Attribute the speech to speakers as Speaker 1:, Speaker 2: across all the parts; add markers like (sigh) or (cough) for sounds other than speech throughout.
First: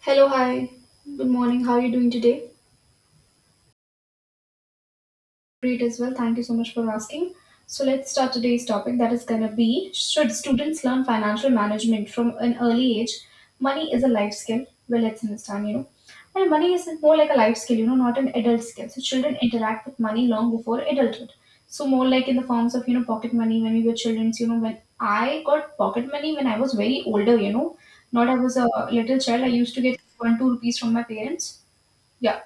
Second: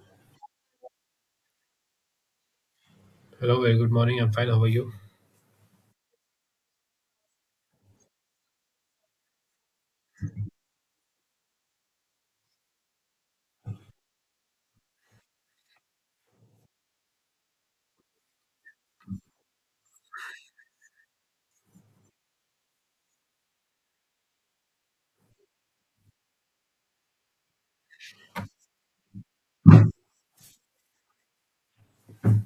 Speaker 1: Hello, hi. Good morning. How are you doing today?
Speaker 2: Hello, very good morning. I'm fine. How are you?
Speaker 1: Great as well. Thank you so much for asking. So let's start today's topic that is going to be, should students learn financial management from an early age? Money is a life skill. Well, let's understand, And money is more like a life skill, not an adult skill. So children interact with money long before adulthood. So more like in the forms of, pocket money when we were children, when I got pocket money when I was very older, not I was a little child. I used to get one, two rupees from my parents. Yeah.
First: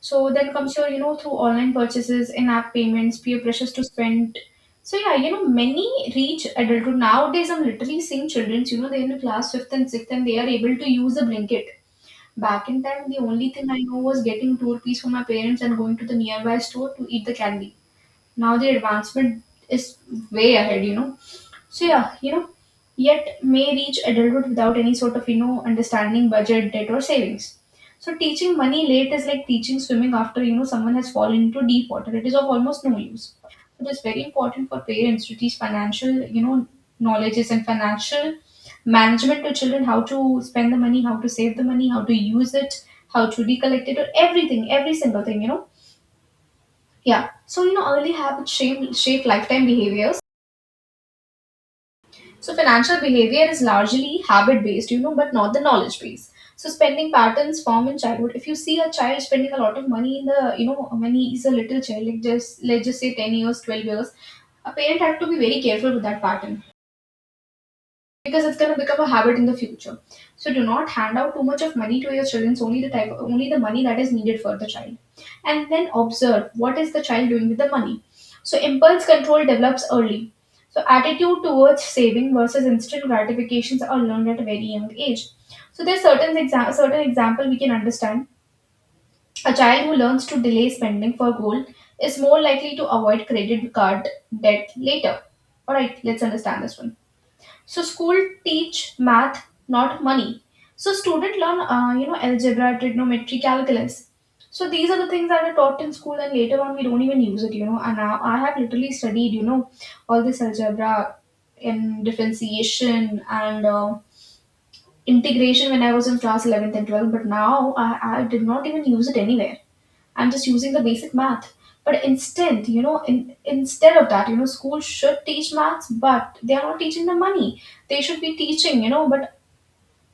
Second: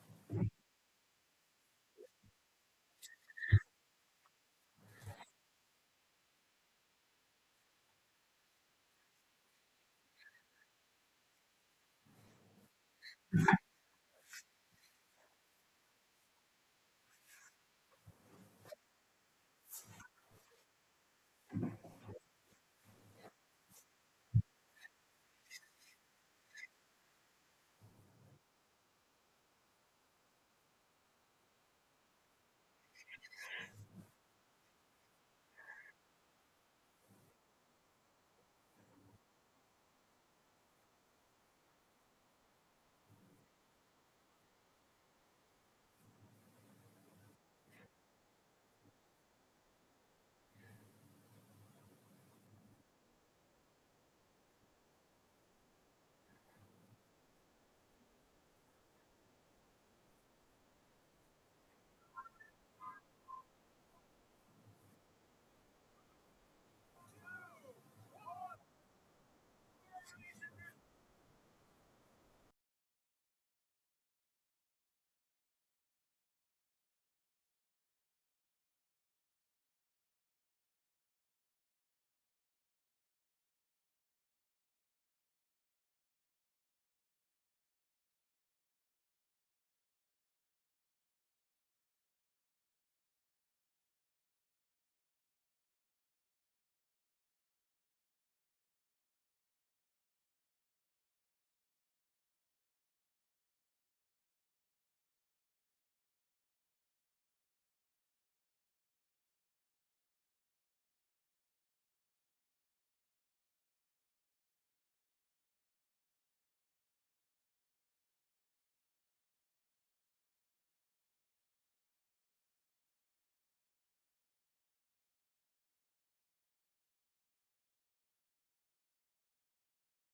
Speaker 1: So then comes your, through online purchases, in-app payments, peer pressures to spend. So yeah, many reach adulthood. Nowadays, I'm literally seeing children, they're in the class fifth and sixth and they are able to use a blanket. Back in time, the only thing I know was getting two rupees from my parents and going to the nearby store to eat the candy. Now the advancement is way ahead. So yeah, yet may reach adulthood without any sort of, understanding budget, debt or savings. So teaching money late is like teaching swimming after, someone has fallen into deep water. It is of almost no use. It is very important for parents to teach financial, knowledges and financial management to children: how to spend the money, how to save the money, how to use it, how to recollect it, or everything, every single thing. Yeah. So, early habits shape lifetime behaviors. So financial behavior is largely habit based, but not the knowledge base. So spending patterns form in childhood. If you see a child spending a lot of money in the, when he is a little child, like just let's just say 10 years, 12 years, a parent had to be very careful with that pattern, because it's going to become a habit in the future. So do not hand out too much of money to your children. Only the type, only the money that is needed for the child, and then observe what is the child doing with the money. So impulse control develops early. So attitude towards saving versus instant gratifications are learned at a very young age. So there's certain example we can understand. A child who learns to delay spending for goal is more likely to avoid credit card debt later. All right, let's understand this one. So school teach math, not money. So student learn algebra, trigonometry, calculus. So these are the things that are taught in school and later on we don't even use it, and now I have literally studied, all this algebra in differentiation and integration when I was in class 11th and 12th, but now I did not even use it anywhere. I'm just using the basic math. But instead, instead of that, school should teach maths, but they are not teaching the money. They should be teaching, you know, but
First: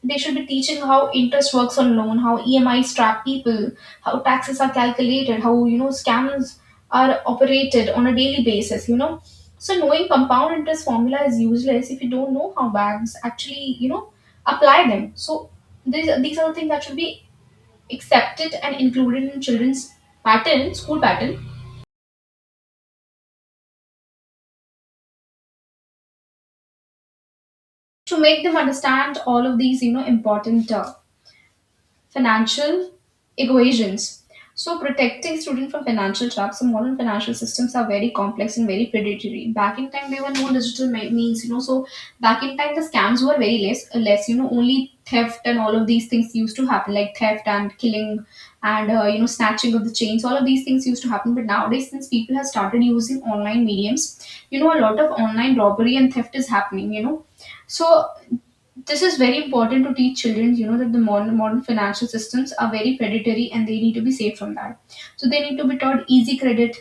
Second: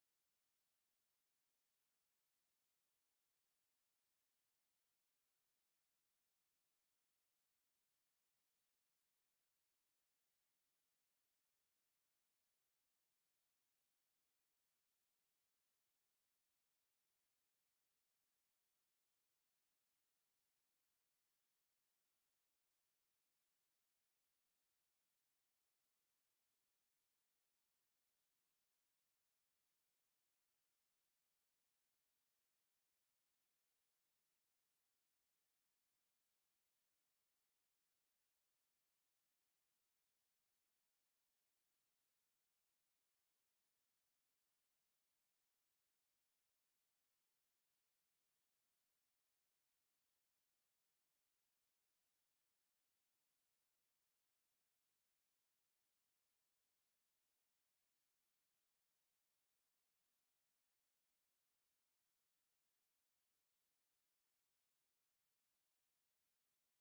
Speaker 1: they should be teaching how interest works on loan, how EMIs trap people, how taxes are calculated, how, scams are operated on a daily basis, So knowing compound interest formula is useless if you don't know how banks actually, apply them. So these are the things that should be accepted and included in children's pattern, school pattern, to make them understand all of these, important financial equations. So, protecting students from financial traps, the modern financial systems are very complex and very predatory. Back in time, there were no means, So, back in time, the scams were very less, less, only theft and all of these things used to happen, like theft and killing and, snatching of the chains. All of these things used to happen. But nowadays, since people have started using online mediums, a lot of online robbery and theft is happening, So this is very important to teach children, that the modern financial systems are very predatory and they need to be saved from that. So they need to be taught easy credit,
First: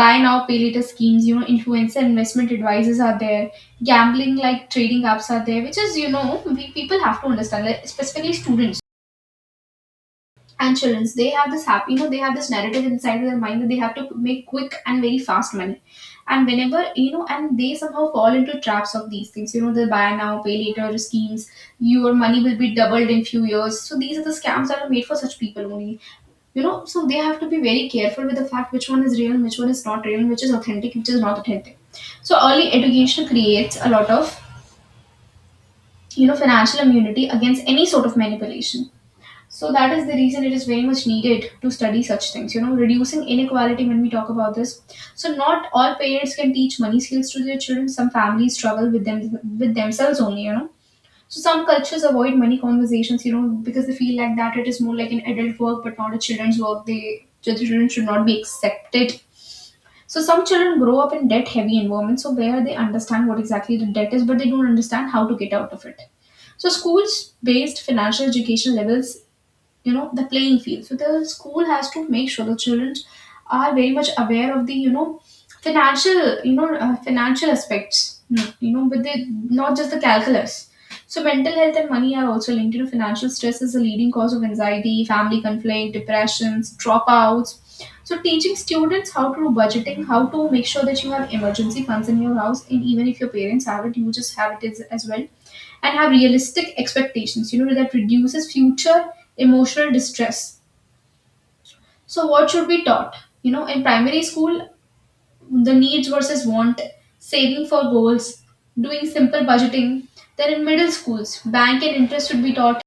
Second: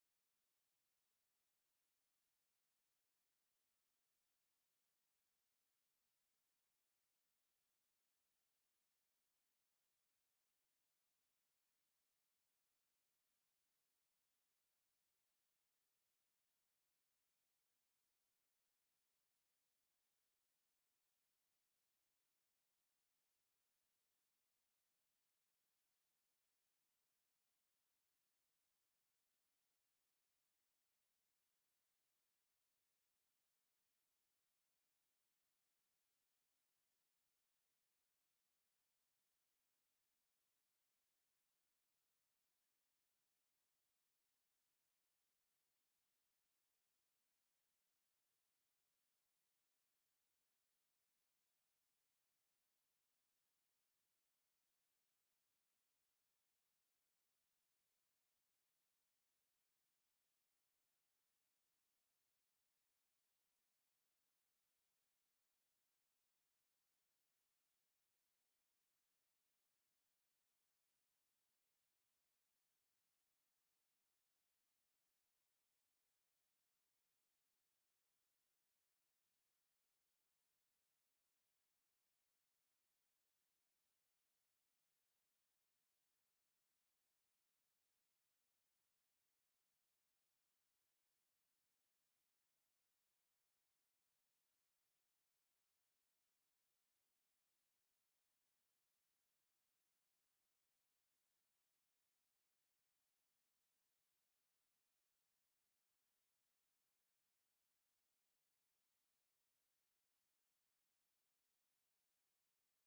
Speaker 1: buy now pay later schemes, influencer investment advisors are there, gambling like trading apps are there, which is, we people have to understand, like, specifically students and children, they have this happy, they have this narrative inside their mind that they have to make quick and very fast money, and whenever, and they somehow fall into traps of these things, the buy now pay later schemes, your money will be doubled in few years. So these are the scams that are made for such people only, so they have to be very careful with the fact which one is real and which one is not real, which is authentic, which is not authentic. So early education creates a lot of, financial immunity against any sort of manipulation. So that is the reason it is very much needed to study such things. You know, reducing inequality when we talk about this. So not all parents can teach money skills to their children. Some families struggle with them, with themselves only. You know, so some cultures avoid money conversations. You know, because they feel like that it is more like an adult work, but not a children's work. They the children should not be accepted. So some children grow up in debt heavy environments. So where they understand what exactly the debt is, but they don't understand how to get out of it. So schools based financial education levels, the playing field. So the school has to make sure the children are very much aware of the, financial, financial aspects, but they, not just the calculus. So mental health and money are also linked, financial stress is a leading cause of anxiety, family conflict, depressions, dropouts. So teaching students how to do budgeting, how to make sure that you have emergency funds in your house, and even if your parents have it, you just have it as well, and have realistic expectations. You know that reduces future emotional distress. So what should be taught? You know, in primary school, the needs versus want, saving for goals, doing simple budgeting. Then in middle schools, bank and interest should be taught,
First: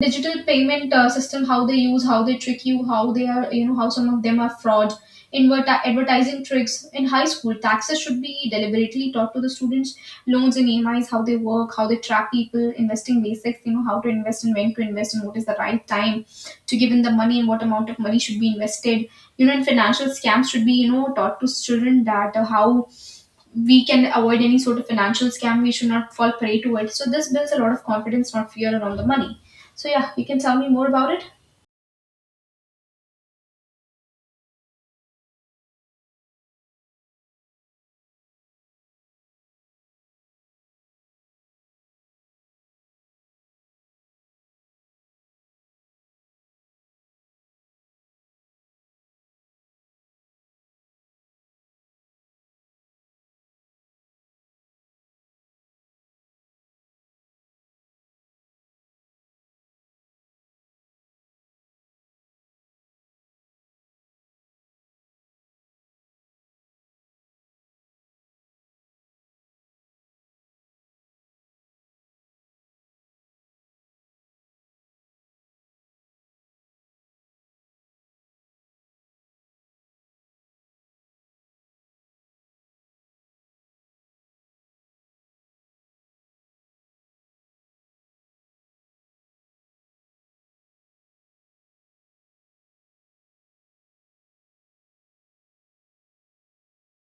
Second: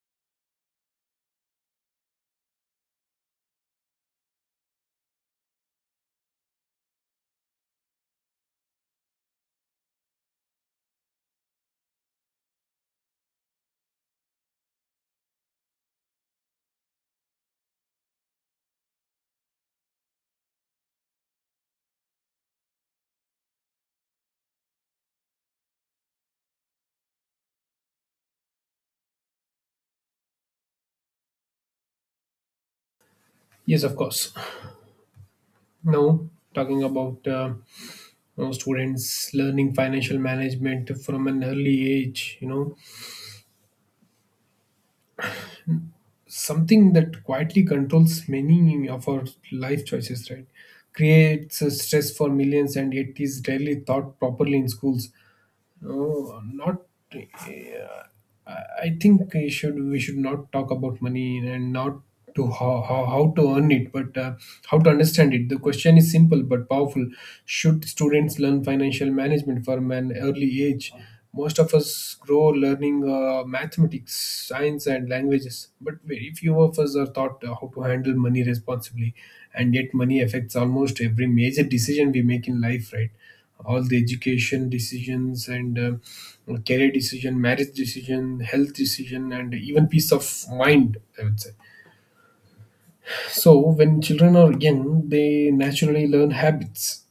Speaker 1: digital payment system, how they use, how they trick you, how they are, how some of them are fraud, invert advertising tricks. In high school, taxes should be deliberately taught to the students, loans and EMIs, how they work, how they track people, investing basics, how to invest and when to invest and what is the right time to give in the money and what amount of money should be invested, and financial scams should be, taught to children that how we can avoid any sort of financial scam. We should not fall prey to it. So this builds a lot of confidence, not fear around the money. So yeah, you can tell me more about it.
Speaker 2: Yes, of course. Now, talking about you know, students learning financial management from an early age, you know, something that quietly controls many of our life choices, right? Creates a stress for millions and yet is rarely taught properly in schools. No, not. Uh, I I think we should not talk about money and not to how to earn it, but how to understand it. The question is simple but powerful. Should students learn financial management from an early age? Most of us grow learning mathematics, science, and languages, but very few of us are taught how to handle money responsibly. And yet, money affects almost every major decision we make in life, right? All the education decisions and career decision, marriage decision, health decision, and even peace of mind, I would say. So when children are young, they naturally learn habits.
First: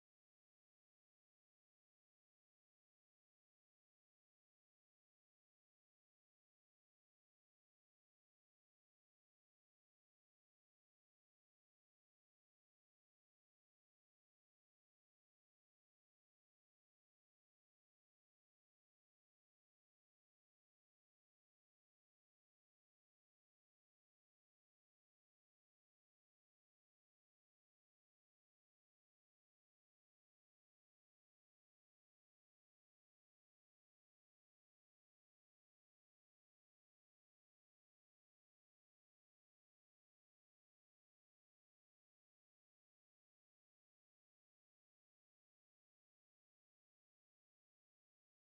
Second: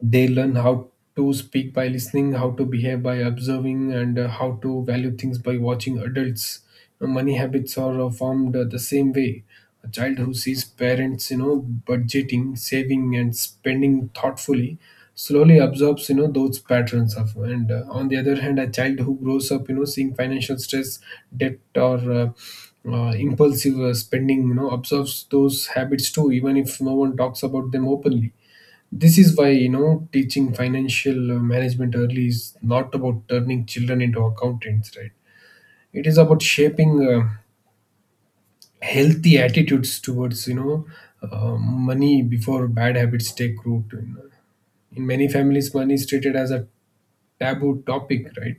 Speaker 2: They learn how to speak by listening, how to behave by observing, and how to value things by watching adults. You know, money habits are formed the same way. A child who sees parents, you know, budgeting, saving, and spending thoughtfully slowly absorbs, you know, those patterns. Of and On the other hand, a child who grows up, you know, seeing financial stress, debt, or impulsive spending, you know, absorbs those habits too, even if no one talks about them openly. This is why, you know, teaching financial management early is not about turning children into accountants, right? It is about shaping healthy attitudes towards, you know, money before bad habits take root. You know. In many families, money is treated as a taboo topic, right?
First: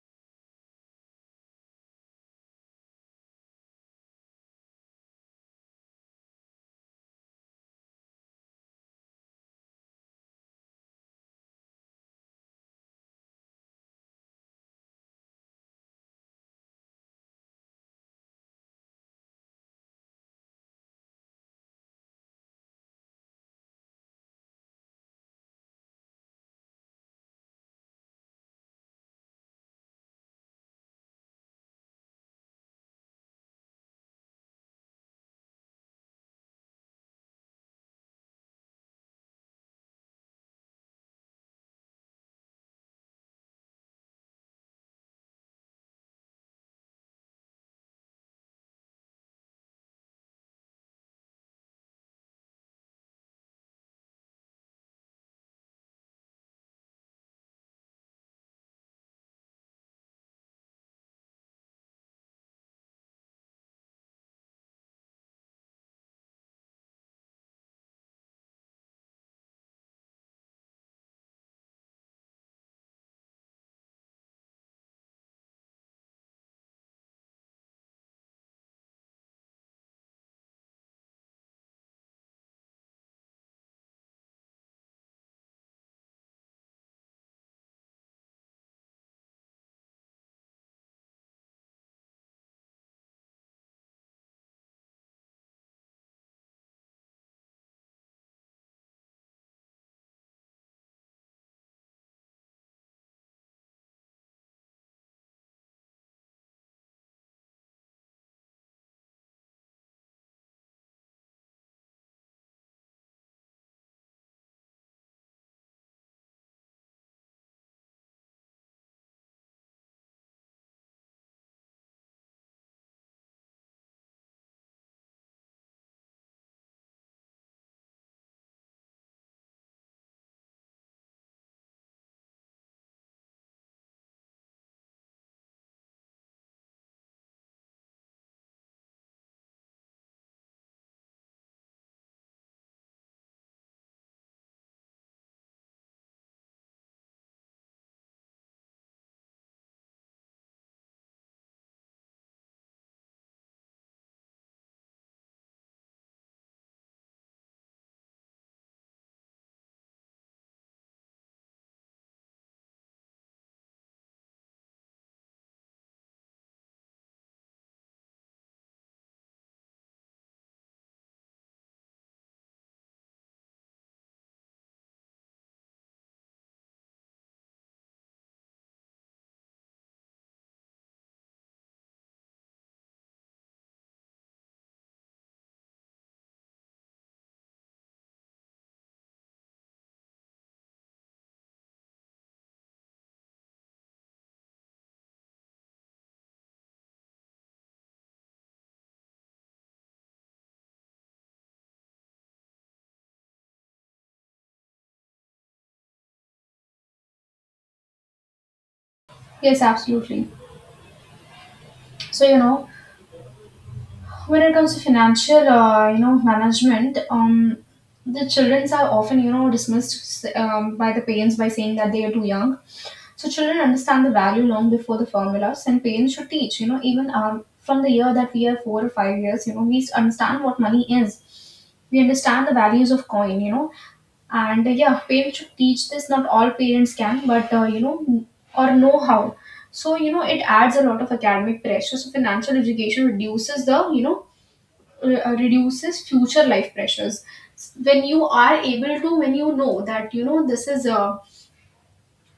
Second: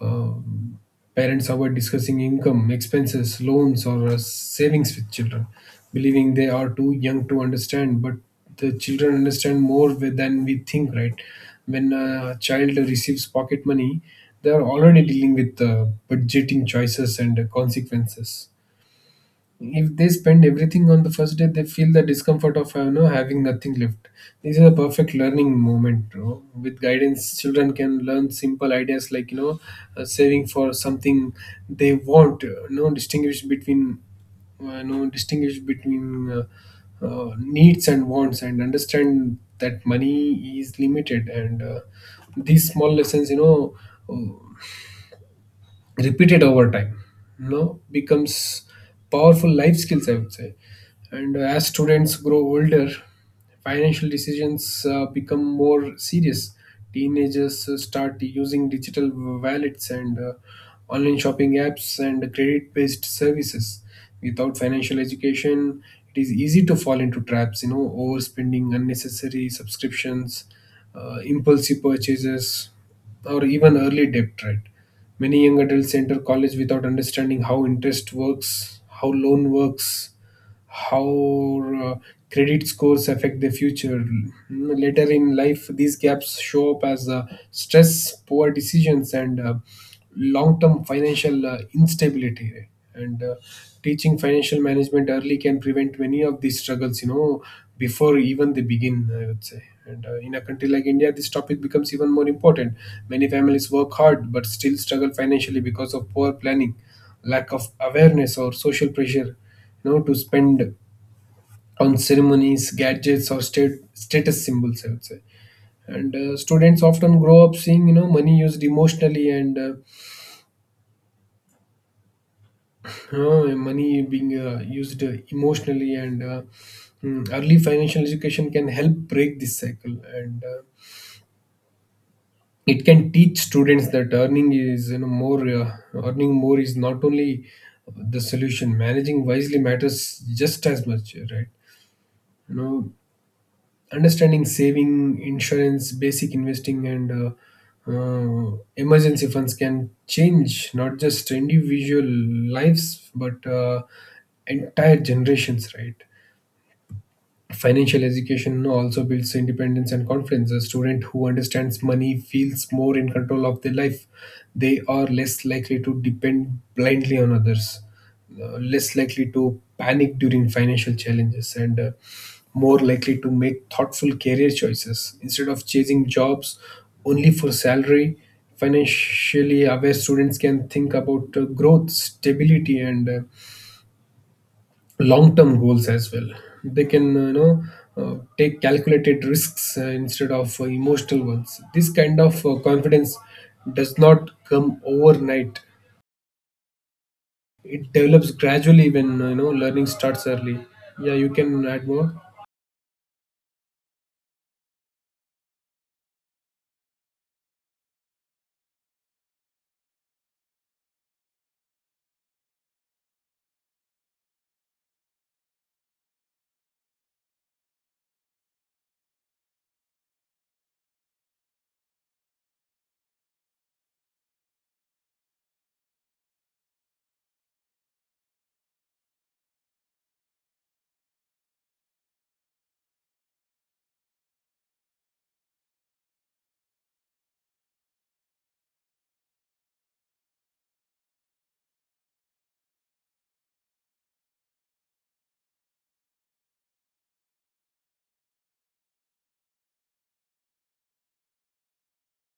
Speaker 2: uh, Parents avoid discussing income, expenses, loans, or savings with children, believing they are too young to understand. But the children understand more with- than we think, right? When a child receives pocket money, they are already dealing with budgeting choices and consequences. If they spend everything on the first day, they feel the discomfort of, you know, having nothing left. This is a perfect learning moment. Bro. With guidance, children can learn simple ideas like, you know, saving for something they want. You know, distinguish between needs and wants, and understand that money is limited. And these small lessons, you know, repeated over time, you know, becomes powerful life skills, I would say. And as students grow older, financial decisions become more serious. Teenagers start using digital wallets and, online shopping apps and credit based services. Without financial education, it is easy to fall into traps, you know, overspending, unnecessary subscriptions, impulsive purchases, or even early debt, right? Many young adults enter college without understanding how interest works, how loan works, how credit scores affect their future. Later in life, these gaps show up as stress, poor decisions, and long term financial instability, right? And teaching financial management early can prevent many of these struggles, you know, before even they begin, I would say. And in a country like India, this topic becomes even more important. Many families work hard but still struggle financially because of poor planning, lack of awareness, or social pressure, you know, to spend on ceremonies, gadgets, or status symbols, I would say. And students often grow up seeing, you know, money used emotionally, and money being used emotionally and mm, early financial education can help break this cycle. And it can teach students that earning is you know more earning more is not only the solution. Managing wisely matters just as much, right? You know, understanding saving, insurance, basic investing, and emergency funds can change not just individual lives but entire generations, right? Financial education also builds independence and confidence. A student who understands money feels more in control of their life. They are less likely to depend blindly on others, less likely to panic during financial challenges, and more likely to make thoughtful career choices. Instead of chasing jobs only for salary, financially aware students can think about growth, stability, and long-term goals as well. They can, take calculated risks instead of emotional ones. This kind of confidence does not come overnight. It develops gradually when, you know, learning starts early. Yeah, you can add more.
Speaker 1: Yes, absolutely. So, when it comes to financial management, the children are often dismissed, by the parents by saying that they are too young. So children understand the value long before the formulas, and parents should teach, you know even from the year that we are 4 or 5 years. We understand what money is. We understand the values of coin. And yeah, parents should teach this. Not all parents can, but or know how. So it adds a lot of academic pressure. So financial education reduces the you know re- reduces future life pressures. When you are able to when you know that this is, uh,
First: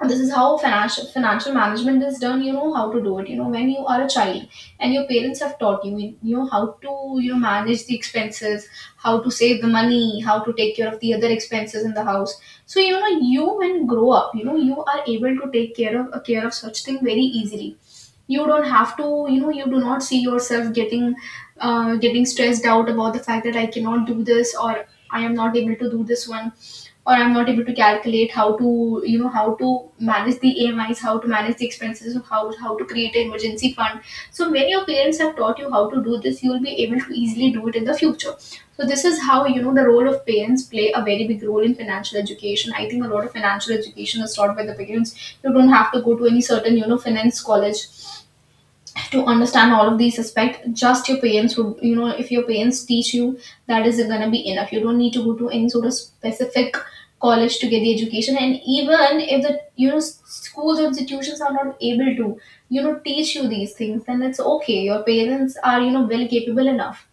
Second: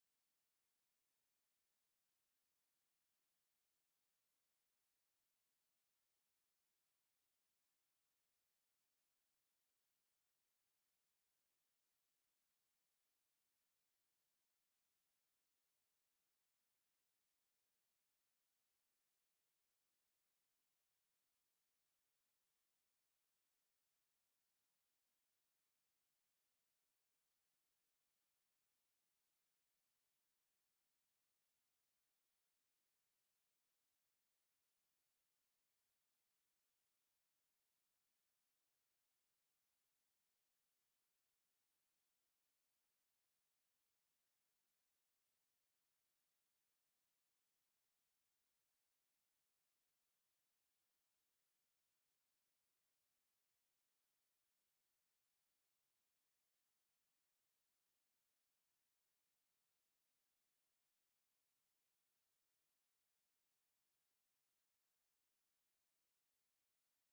Speaker 1: this is how financial management is done. You know how to do it when you are a child and your parents have taught you. You know how to manage the expenses, how to save the money, how to take care of the other expenses in the house. So you, when grow up, you are able to take care of such thing very easily. You don't have to, you do not see yourself getting stressed out about the fact that I cannot do this, or I am not able to do this one, or I'm not able to calculate how to, how to manage the amis, how to manage the expenses of how to create an emergency fund. So when your parents have taught you how to do this, you will be able to easily do it in the future. So this is how, the role of parents play a very big role in financial education. I think a lot of financial education is taught by the parents. You don't have to go to any certain finance college to understand all of these aspects. Just your parents would, if your parents teach you, that is gonna be enough. You don't need to go to any sort of specific college to get the education. And even if the schools or institutions are not able to teach you these things, then it's okay. Your parents are, well capable enough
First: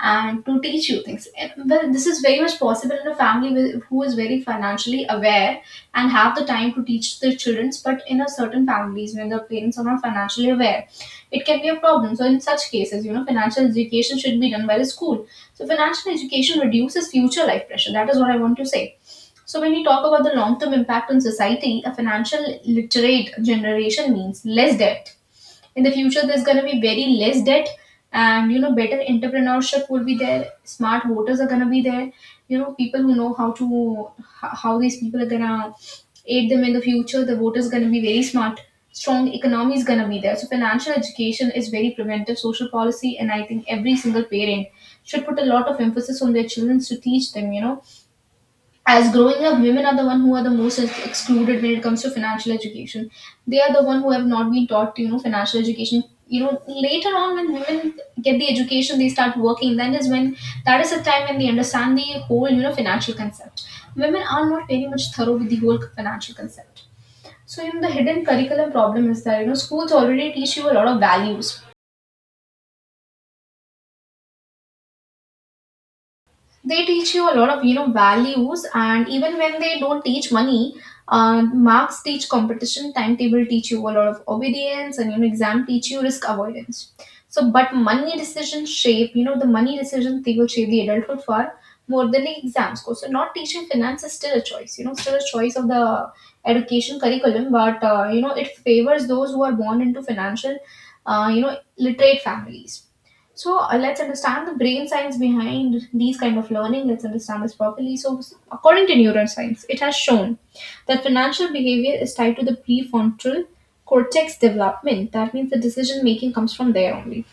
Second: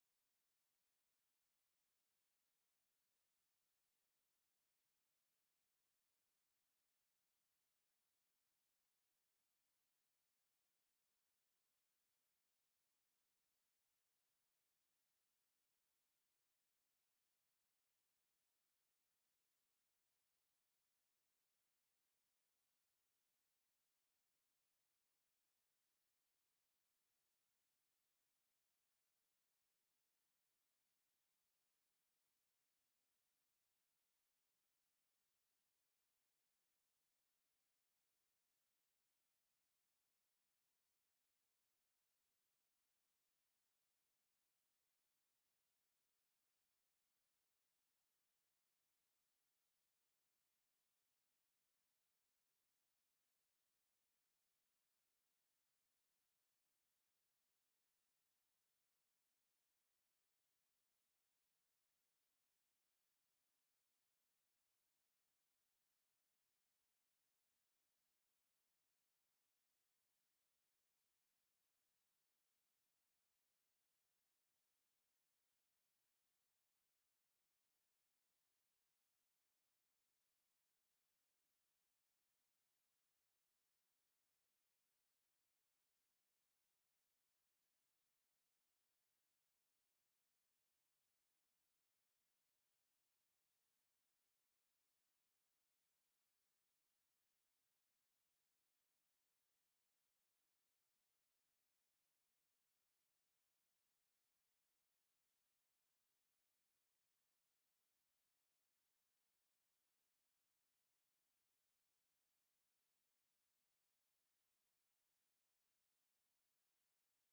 Speaker 1: and to teach you things. And, well, this is very much possible in a family who is very financially aware and have the time to teach their children. But in a certain families, when the parents are not financially aware, it can be a problem. So in such cases, financial education should be done by the school. So financial education reduces future life pressure. That is what I want to say. So when we talk about the long-term impact on society, a financial literate generation means less debt. In the future, there's going to be very less debt, and better entrepreneurship will be there. Smart voters are going to be there. People who know how to how these people are going to aid them in the future, the voters going to be very smart. Strong economy is going to be there. So financial education is very preventive social policy, and I think every single parent should put a lot of emphasis on their children to teach them, as growing up. Women are the one who are the most excluded when it comes to financial education. They are the one who have not been taught, financial education. Later on, when women get the education, they start working, then is when that is the time when they understand the whole, financial concept. Women are not very much thorough with the whole financial concept. So the hidden curriculum problem is that, schools already teach you a lot of values. They teach you a lot of, values. And even when they don't teach money, marks teach competition, timetable teach you a lot of obedience, and exam teach you risk avoidance. So but money decisions shape you know the money decisions, they will shape the adulthood far more than the exams go. So not teaching finance is still a choice, still a choice of the education curriculum. But it favors those who are born into financial, literate families. So, let's understand the brain science behind these kind of learning. Let's understand this properly. So according to neuroscience, it has shown that financial behavior is tied to the prefrontal cortex development. That means the decision making comes from there only.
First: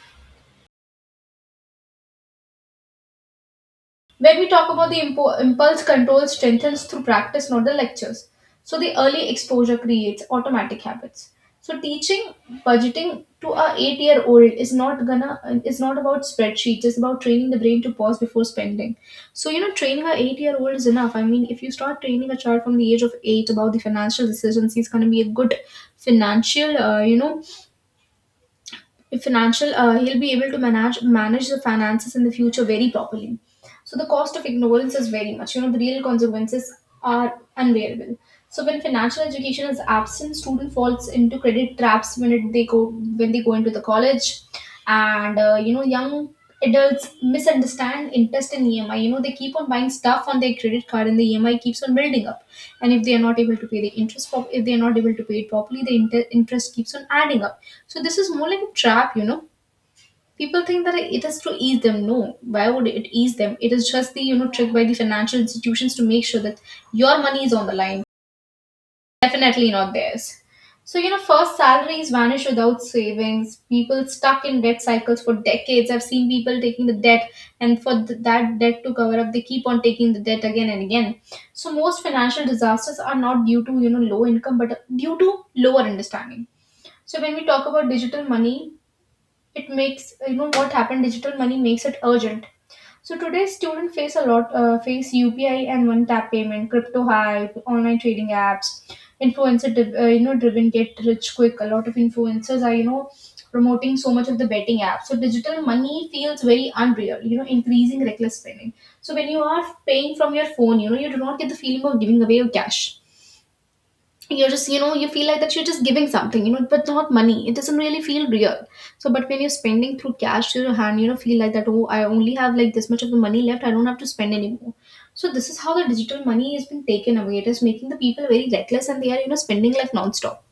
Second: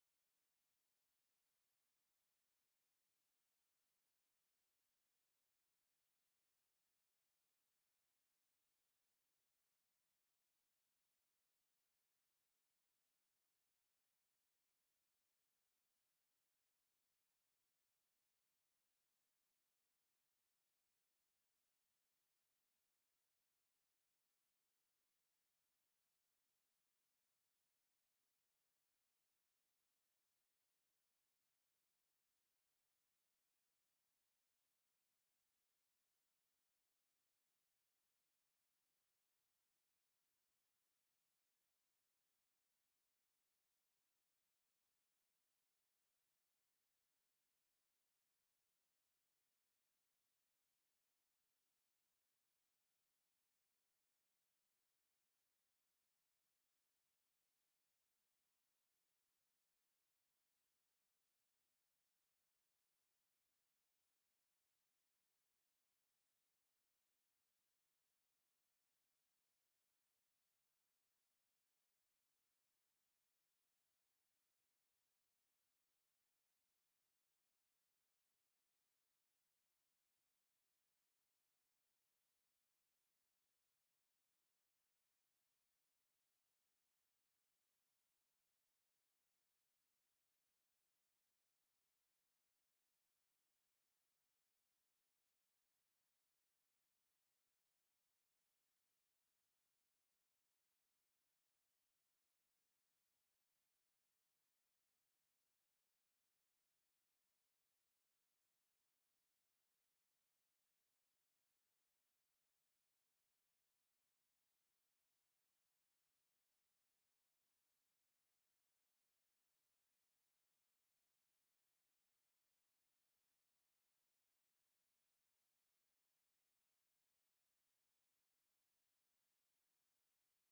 Speaker 1: When we talk about the impulse control strengthens through practice, not the lectures. So the early exposure creates automatic habits. So teaching budgeting to a 8-year-old is not gonna is not about spreadsheets. It's about training the brain to pause before spending. So, training a 8-year-old is enough. I mean, if you start training a child from the age of 8 about the financial decisions, he's gonna be a good financial, uh, you know, financial. He'll be able to manage the finances in the future very properly. So the cost of ignorance is very much. The real consequences are unbearable. So when financial education is absent, student falls into credit traps when they go into the college, and young adults misunderstand interest in EMI. They keep on buying stuff on their credit card, and the EMI keeps on building up. And if they are not able to pay the interest, if they are not able to pay it properly, the interest keeps on adding up. So this is more like a trap. People think that it is to ease them. No, why would it ease them? It is just the, trick by the financial institutions to make sure that your money is on the line. Definitely not theirs. So, first salaries vanish without savings. People stuck in debt cycles for decades. I've seen people taking the debt, and for that debt to cover up, they keep on taking the debt again and again. So most financial disasters are not due to, low income, but due to lower understanding. So when we talk about digital money, it makes you know what happened digital money makes it urgent. So today, students face a lot face UPI and one tap payment, crypto hype, online trading apps, influencer, driven get rich quick. A lot of influencers are, promoting so much of the betting app. So digital money feels very unreal, increasing reckless spending. So when you are paying from your phone, you do not get the feeling of giving away your cash. You feel like that you're just giving something, but not money. It doesn't really feel real. So but when you're spending through cash to your hand, feel like that, oh, I only have like this much of the money left. I don't have to spend anymore. So this is how the digital money has been taken away. It is making the people very reckless, and they are, spending like non-stop.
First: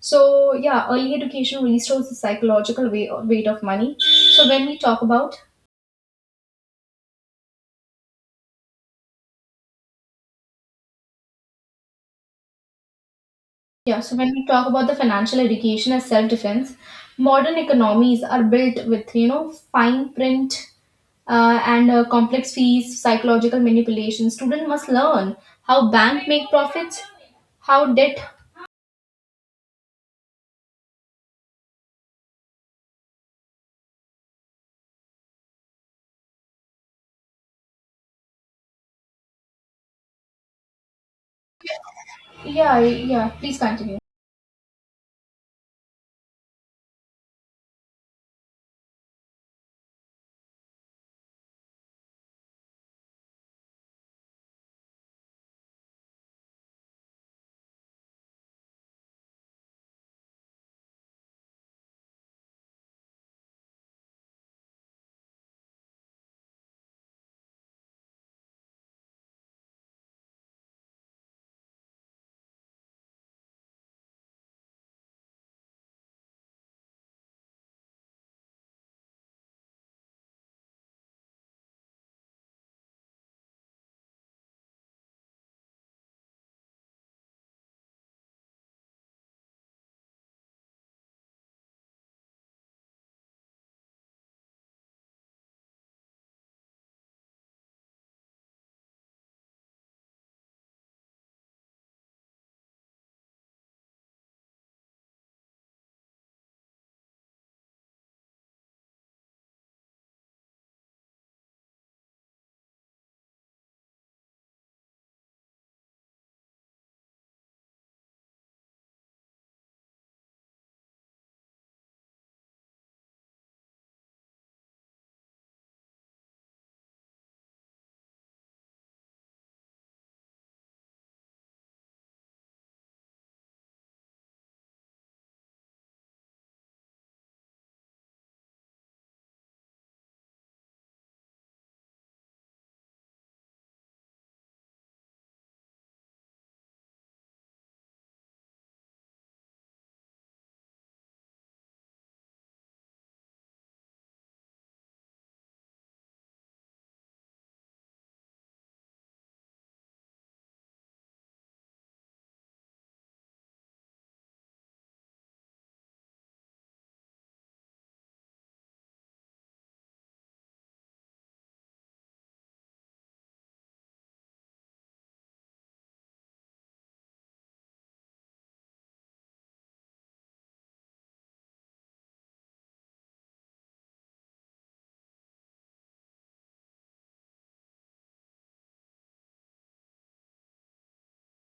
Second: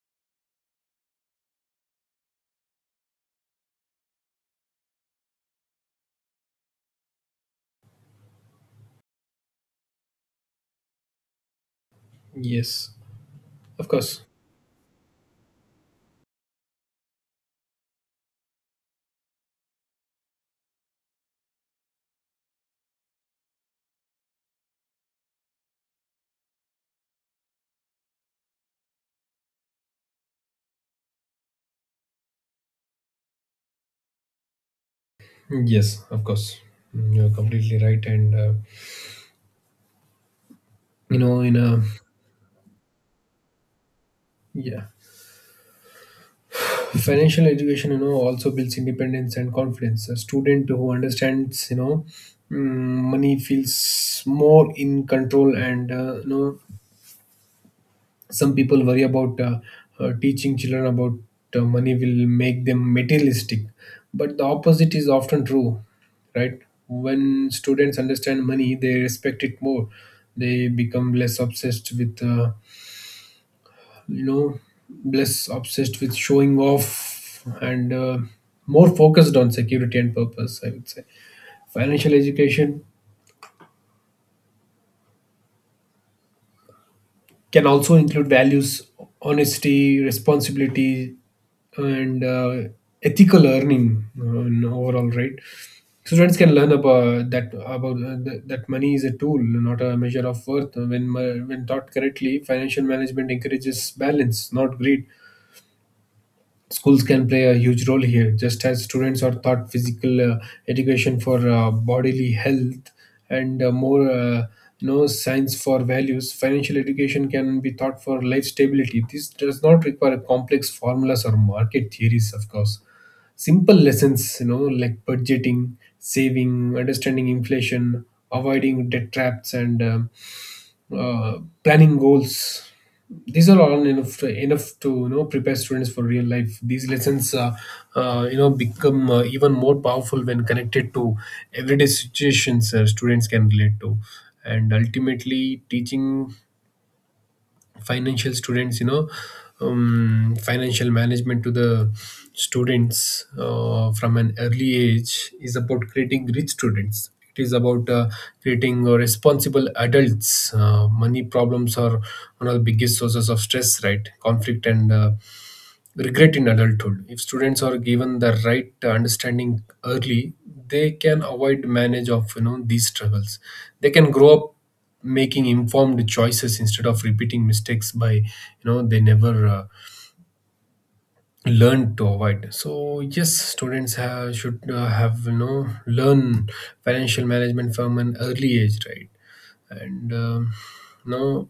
Speaker 1: So yeah, early education restores the psychological weight of money. so when we talk about
Speaker 2: Yes, of
Speaker 1: Yeah, so
Speaker 2: course.
Speaker 1: when we talk about the financial education as self-defense, modern economies are built with, fine print, and complex fees, psychological manipulation. Student must learn how bank make profits, how debt.
Speaker 2: Yes, of course. You're completely right, and you know, in a
Speaker 1: Yeah, yeah. Please continue.
Speaker 2: yeah, financial education, you know, also builds independence and confidence. A student who understands, you know, money feels more in control. And you know, some people worry about teaching children about money will make them materialistic, but the opposite is often true, right? When students understand money, they respect it more. They become less obsessed with, you know, less obsessed with showing off, and more focused on security and purpose, I would say. Financial education can also include values: honesty, responsibility, and ethical earning in overall, right? Students can learn about that, about that money is a tool, not a measure of worth. When when taught correctly, financial management encourages balance, not greed. Schools can play a huge role here. Just as students are taught physical education for bodily health and more you know, science for values, financial education can be taught for life stability. This does not require complex formulas or market theories, of course. Simple lessons, you know, like budgeting, saving, understanding inflation, avoiding debt traps, and uh, planning goals, these are all enough to, you know, prepare students for real life. These lessons you know, become even more powerful when connected to everyday situations students can relate to. And ultimately, teaching financial students you know financial management to the students from an early age is about creating rich students. It is about creating responsible adults. Money problems are one of the biggest sources of stress, right, conflict, and regret in adulthood. If students are given the right understanding early, they can avoid manage of, you know, these struggles. They can grow up making informed choices instead of repeating mistakes by, you know, they never learned to avoid. So yes, should have, you know, learn financial management from an early age, right? And no,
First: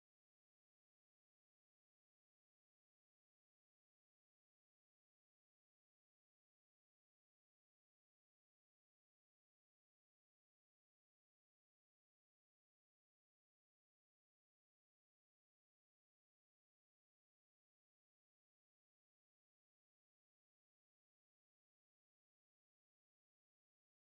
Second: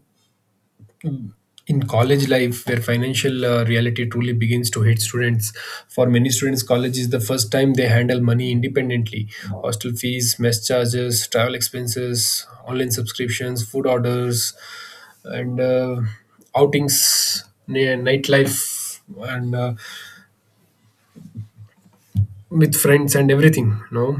Speaker 2: in college life where financial reality truly begins to hit students. For many students, college is the first time they handle money independently: hostel fees, mess charges, travel expenses, online subscriptions, food orders, and outings, nightlife, and with friends and everything. No.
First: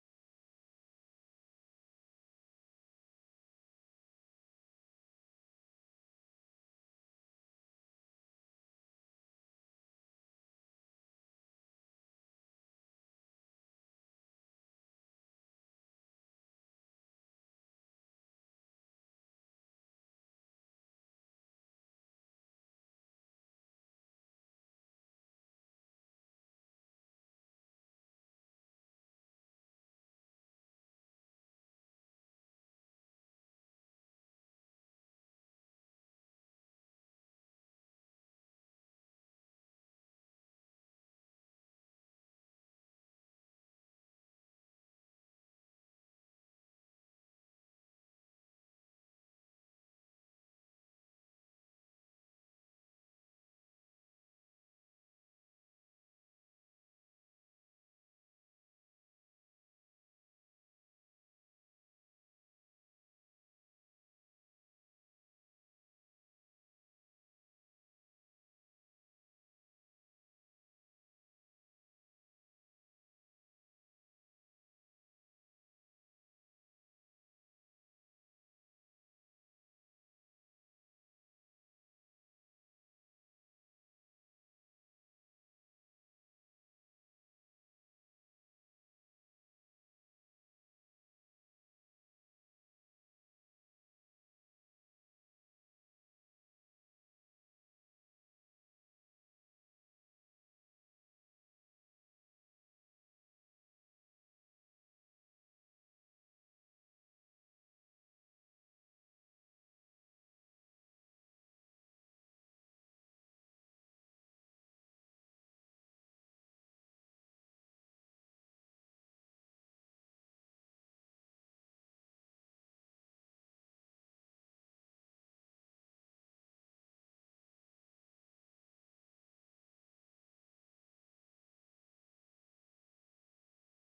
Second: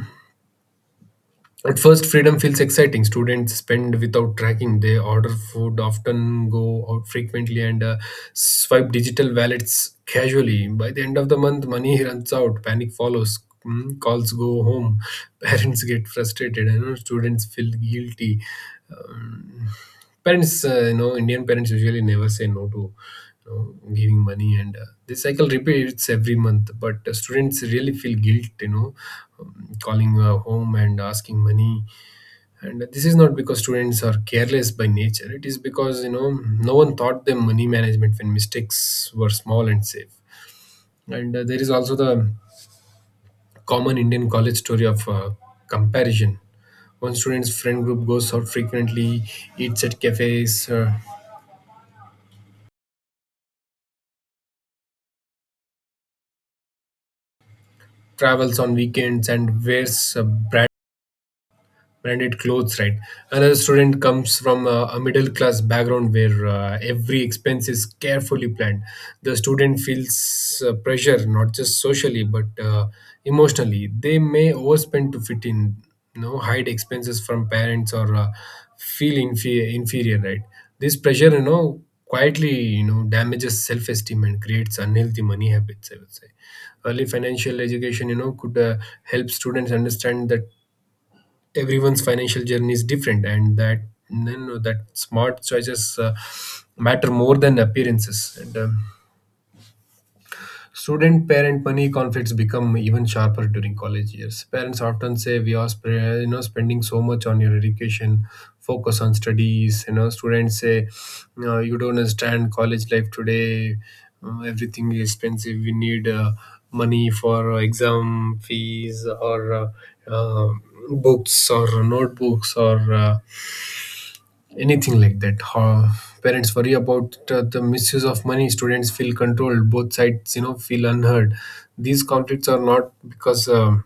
Speaker 2: At first, freedom feels exciting. Students spend without tracking. They order food, often go out frequently, and swipe digital wallets casually. By the end of the month, money (laughs) runs out. Panic follows. Calls go home. (laughs) Parents get frustrated. You know, students feel guilty. Um, Parents you know, Indian parents usually never say no to, you know, giving money. And this cycle repeats every month. But students really feel guilt, you know, um, calling home and asking money. And this is not because students are careless by nature. It is because, you know, no one taught them money management when mistakes were small and safe. And there is also the common Indian college story of comparison. One student's friend group goes out frequently, eats at cafes, travels on weekends and wears a branded clothes, right? Another student comes from a middle class background where every expense is carefully planned. The student feels pressure not just socially but emotionally. They may overspend to fit in, you know, hide expenses from parents, or feel inferior, right? This pressure, you know, quietly, you know, damages self-esteem and creates unhealthy money habits, I would say. Early financial education, you know, could help students understand that everyone's financial journey is different, and that, you know, that smart choices matter more than appearances. And student parent money conflicts become even sharper during college years. Parents often say, we are you know, spending so much on your education, focus on studies. You know, students say, no, you don't understand college life today. Everything is expensive. We need money for exam fees, or uh, books, or notebooks, or anything like that. How parents worry about the misuse of money. Students feel controlled. Both sides, you know, feel unheard. These conflicts are not because.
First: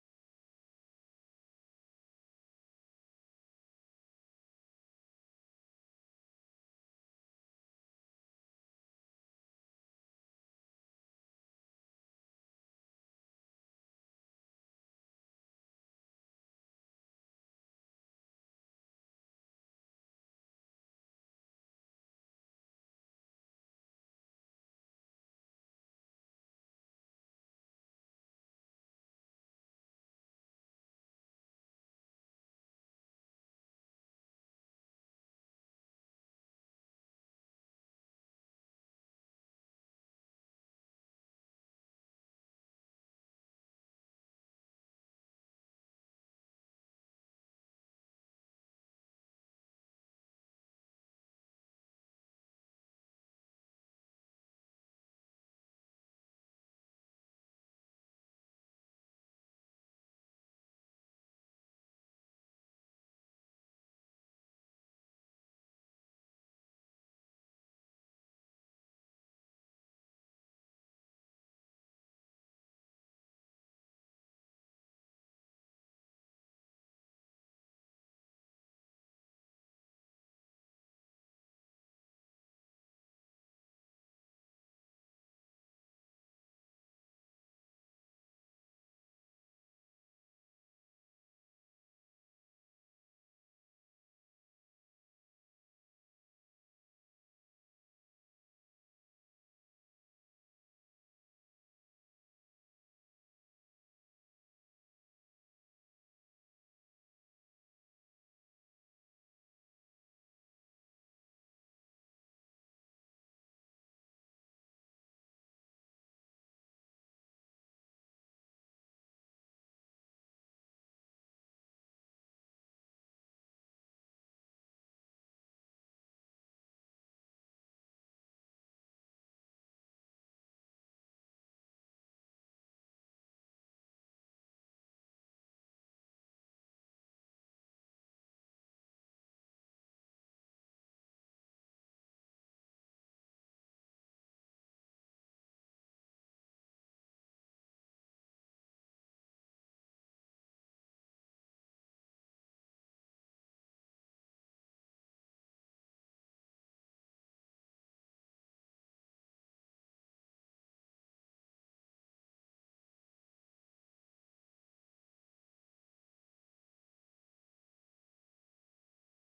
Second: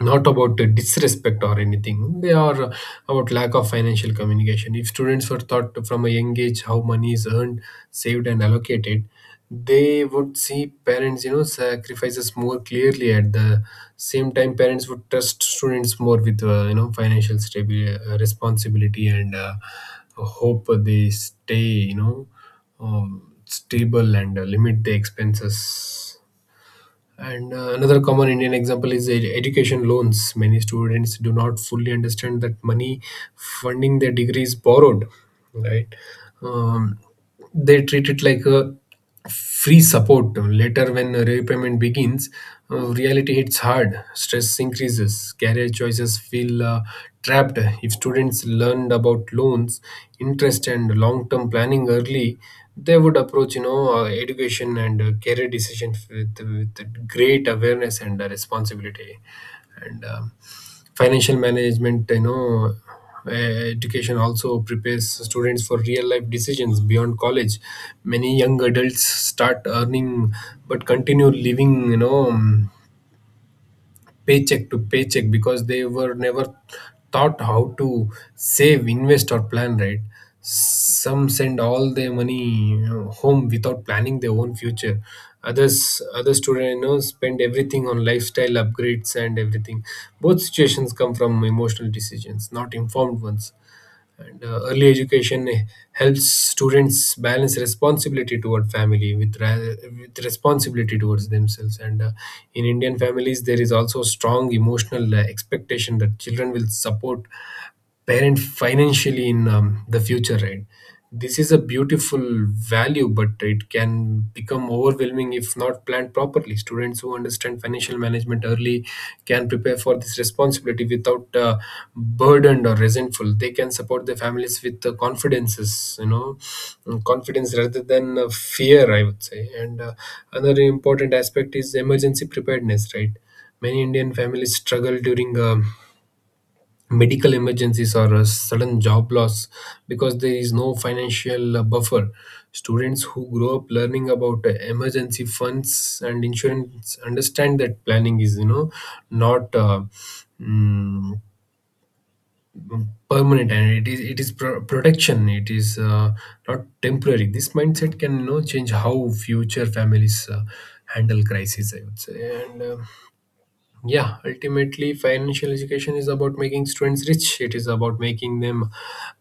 Speaker 2: Not about disrespect or anything. They are about lack of financial communication. If students were taught from a young age how money is earned, saved and allocated, they would see parents', you know, sacrifices more clearly. At the same time, parents would trust students more with you know, financial responsibility, and hope they stay, you know, stable and limit the expenses. And another common Indian example is education loans. Many students do not fully understand that money funding their degrees borrowed, right? Um, they treat it like a free support. Later, when repayment begins, reality hits hard. Stress increases. Career choices feel trapped. If students learned about loans, interest, and long-term planning early, they would approach, you know, education and career decisions with great awareness and responsibility. And financial management, education also prepares students for real life decisions beyond college. Many young adults start earning, but continue living, paycheck to paycheck, because they were never taught how to save, invest, or plan right. Some send all their money, you know, home without planning their own future. Others, other students, you know, spend everything on lifestyle upgrades and everything. Both situations come from emotional decisions, not informed ones. And early education helps students balance responsibility toward family with, with responsibility towards themselves. And in Indian families, there is also strong emotional expectation that children will support parent financially in the future, right? This is a beautiful value, but it can become overwhelming if not planned properly. Students who understand financial management early can prepare for this responsibility without burdened or resentful. They can support their families with confidences, you know, confidence rather than fear, I would say. And another important aspect is emergency preparedness, right? Many Indian families struggle during medical emergencies or a sudden job loss, because there is no financial buffer. Students who grow up learning about emergency funds and insurance understand that planning is, you know, not mm, permanent, and it is protection. It is not temporary. This mindset can, you know, change how future families handle crises, I would say. And yeah, ultimately financial education is about making students rich. It is about making them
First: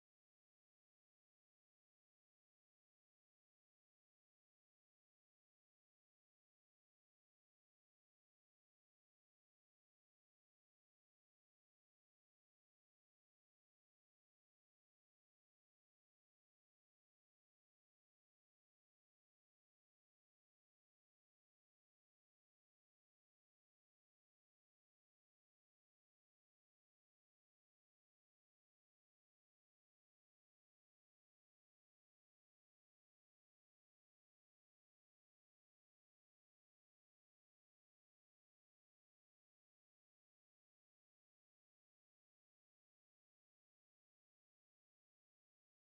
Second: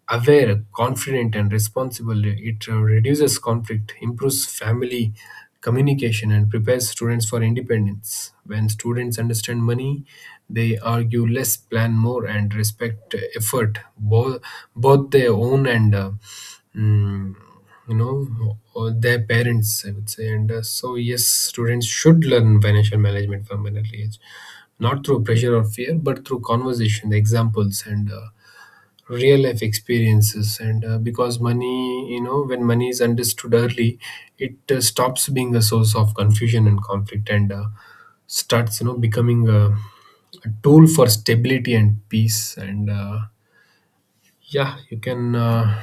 Speaker 2: aware, confident and responsible. It reduces conflict, improves family communication and prepares students for independence. When students understand money, they argue less, plan more and respect effort, both their own and mm, you know, or their parents, I would say. And so yes, students should learn financial management from an early age, not through pressure or fear, but through conversation, examples, and real life experiences. And because money, you know, when money is understood early, it stops being a source of confusion and conflict, and starts, you know, becoming a tool for stability and peace. And yeah, you can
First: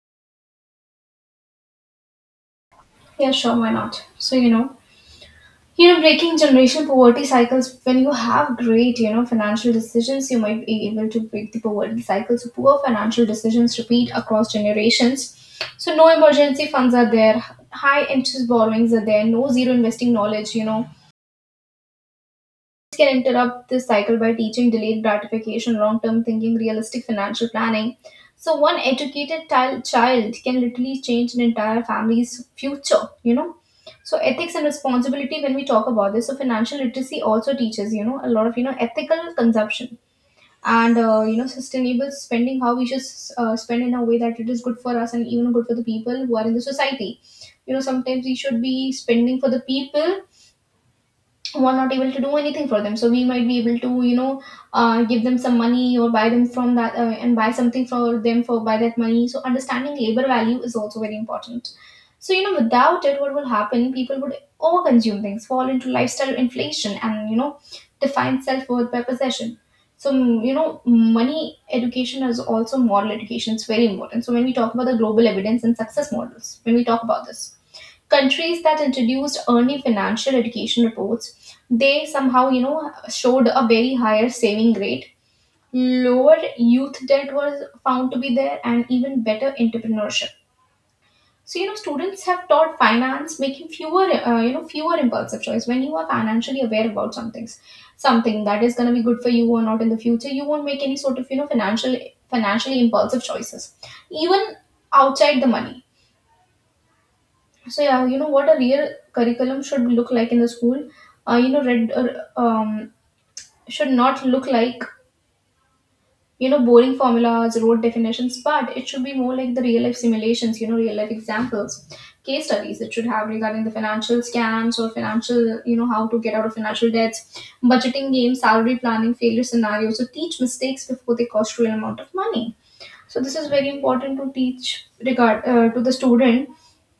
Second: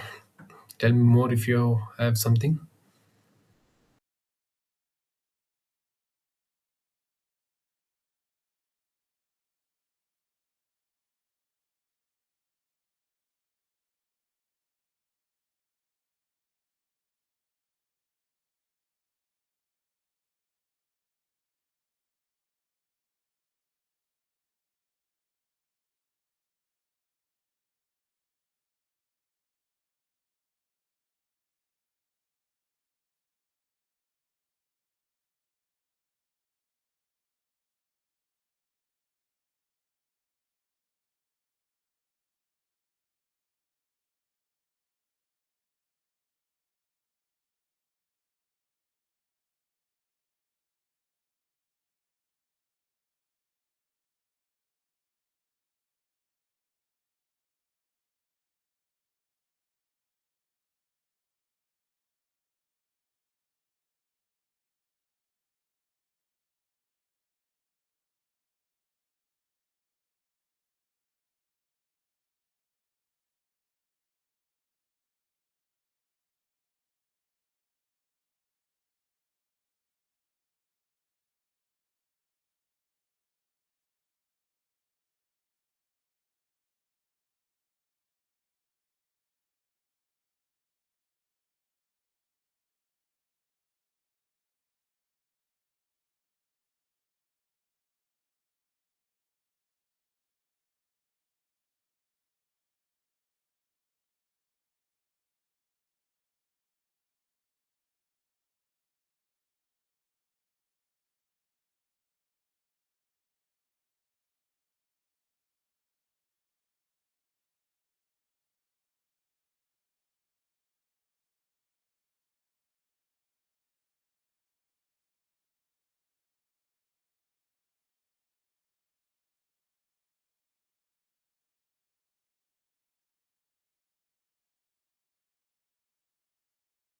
Speaker 2: tell me more if you have something.
Speaker 1: Yeah, sure. Why not? Breaking generational poverty cycles, when you have great, financial decisions, you might be able to break the poverty cycle. So poor financial decisions repeat across generations. So no emergency funds are there, high interest borrowings are there, no zero investing knowledge, can interrupt this cycle by teaching delayed gratification, long term thinking, realistic financial planning. So, one educated child can literally change an entire family's future. So, ethics and responsibility, when we talk about this, so financial literacy also teaches, a lot of, ethical consumption and, sustainable spending, how we should spend in a way that it is good for us and even good for the people who are in the society. Sometimes we should be spending for the people who are not able to do anything for them. So we might be able to give them some money or buy them from that, and buy something for them for by that money. So understanding labor value is also very important. So without it, what will happen, people would overconsume things, fall into lifestyle inflation, and define self-worth by possession. So money education is also moral education. It's very important. So when we talk about the global evidence and success models, when we talk about this, countries that introduced early financial education reports, they somehow, showed a very higher saving rate, lower youth debt was found to be there, and even better entrepreneurship. So students have taught finance making fewer impulsive choice. When you are financially aware about some things, something that is going to be good for you or not in the future, you won't make any sort of, financially impulsive choices, even outside the money. So yeah, you know what a real curriculum should look like in the school, you know read or um, should not look like, boring formulas, rote definitions, but it should be more like the real life simulations, real life examples, case studies. It should have regarding the financial scams or financial, how to get out of financial debts, budgeting games, salary planning, failure scenarios. So teach mistakes before they cost real amount of money. So this is very important to teach, regard to the student.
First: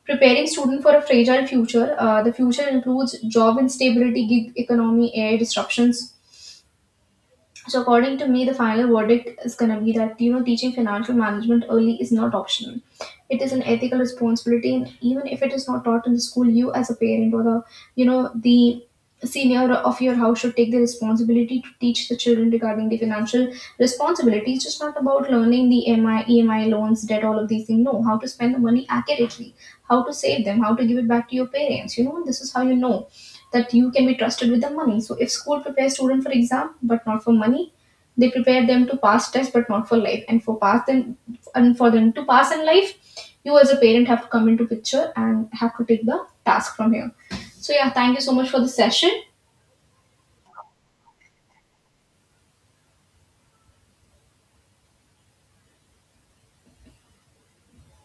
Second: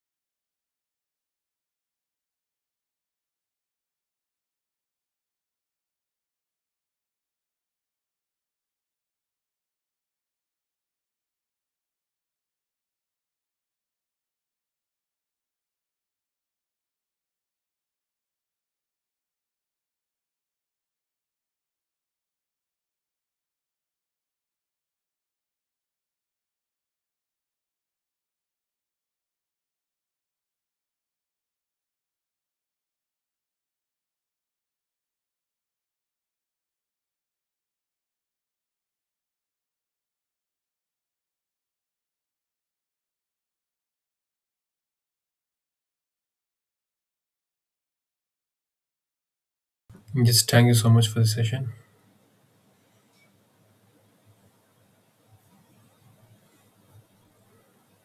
Speaker 1: Preparing student for a fragile future. The future includes job instability, gig economy, air disruptions. So according to me, the final verdict is going to be that, teaching financial management early is not optional. It is an ethical responsibility. And even if it is not taught in the school, you as a parent or the, the senior of your house should take the responsibility to teach the children regarding the financial responsibility. It's just not about learning the MI, EMI loans, debt, all of these things. No, how to spend the money accurately, how to save them, how to give it back to your parents. This is how you know that you can be trusted with the money. So if school prepares students for exam but not for money, they prepare them to pass tests but not for life. And for them to pass in life, you as a parent have to come into picture and have to take the task from here. So yeah, thank you so much for the session.
Speaker 2: Just thank you so much for the session.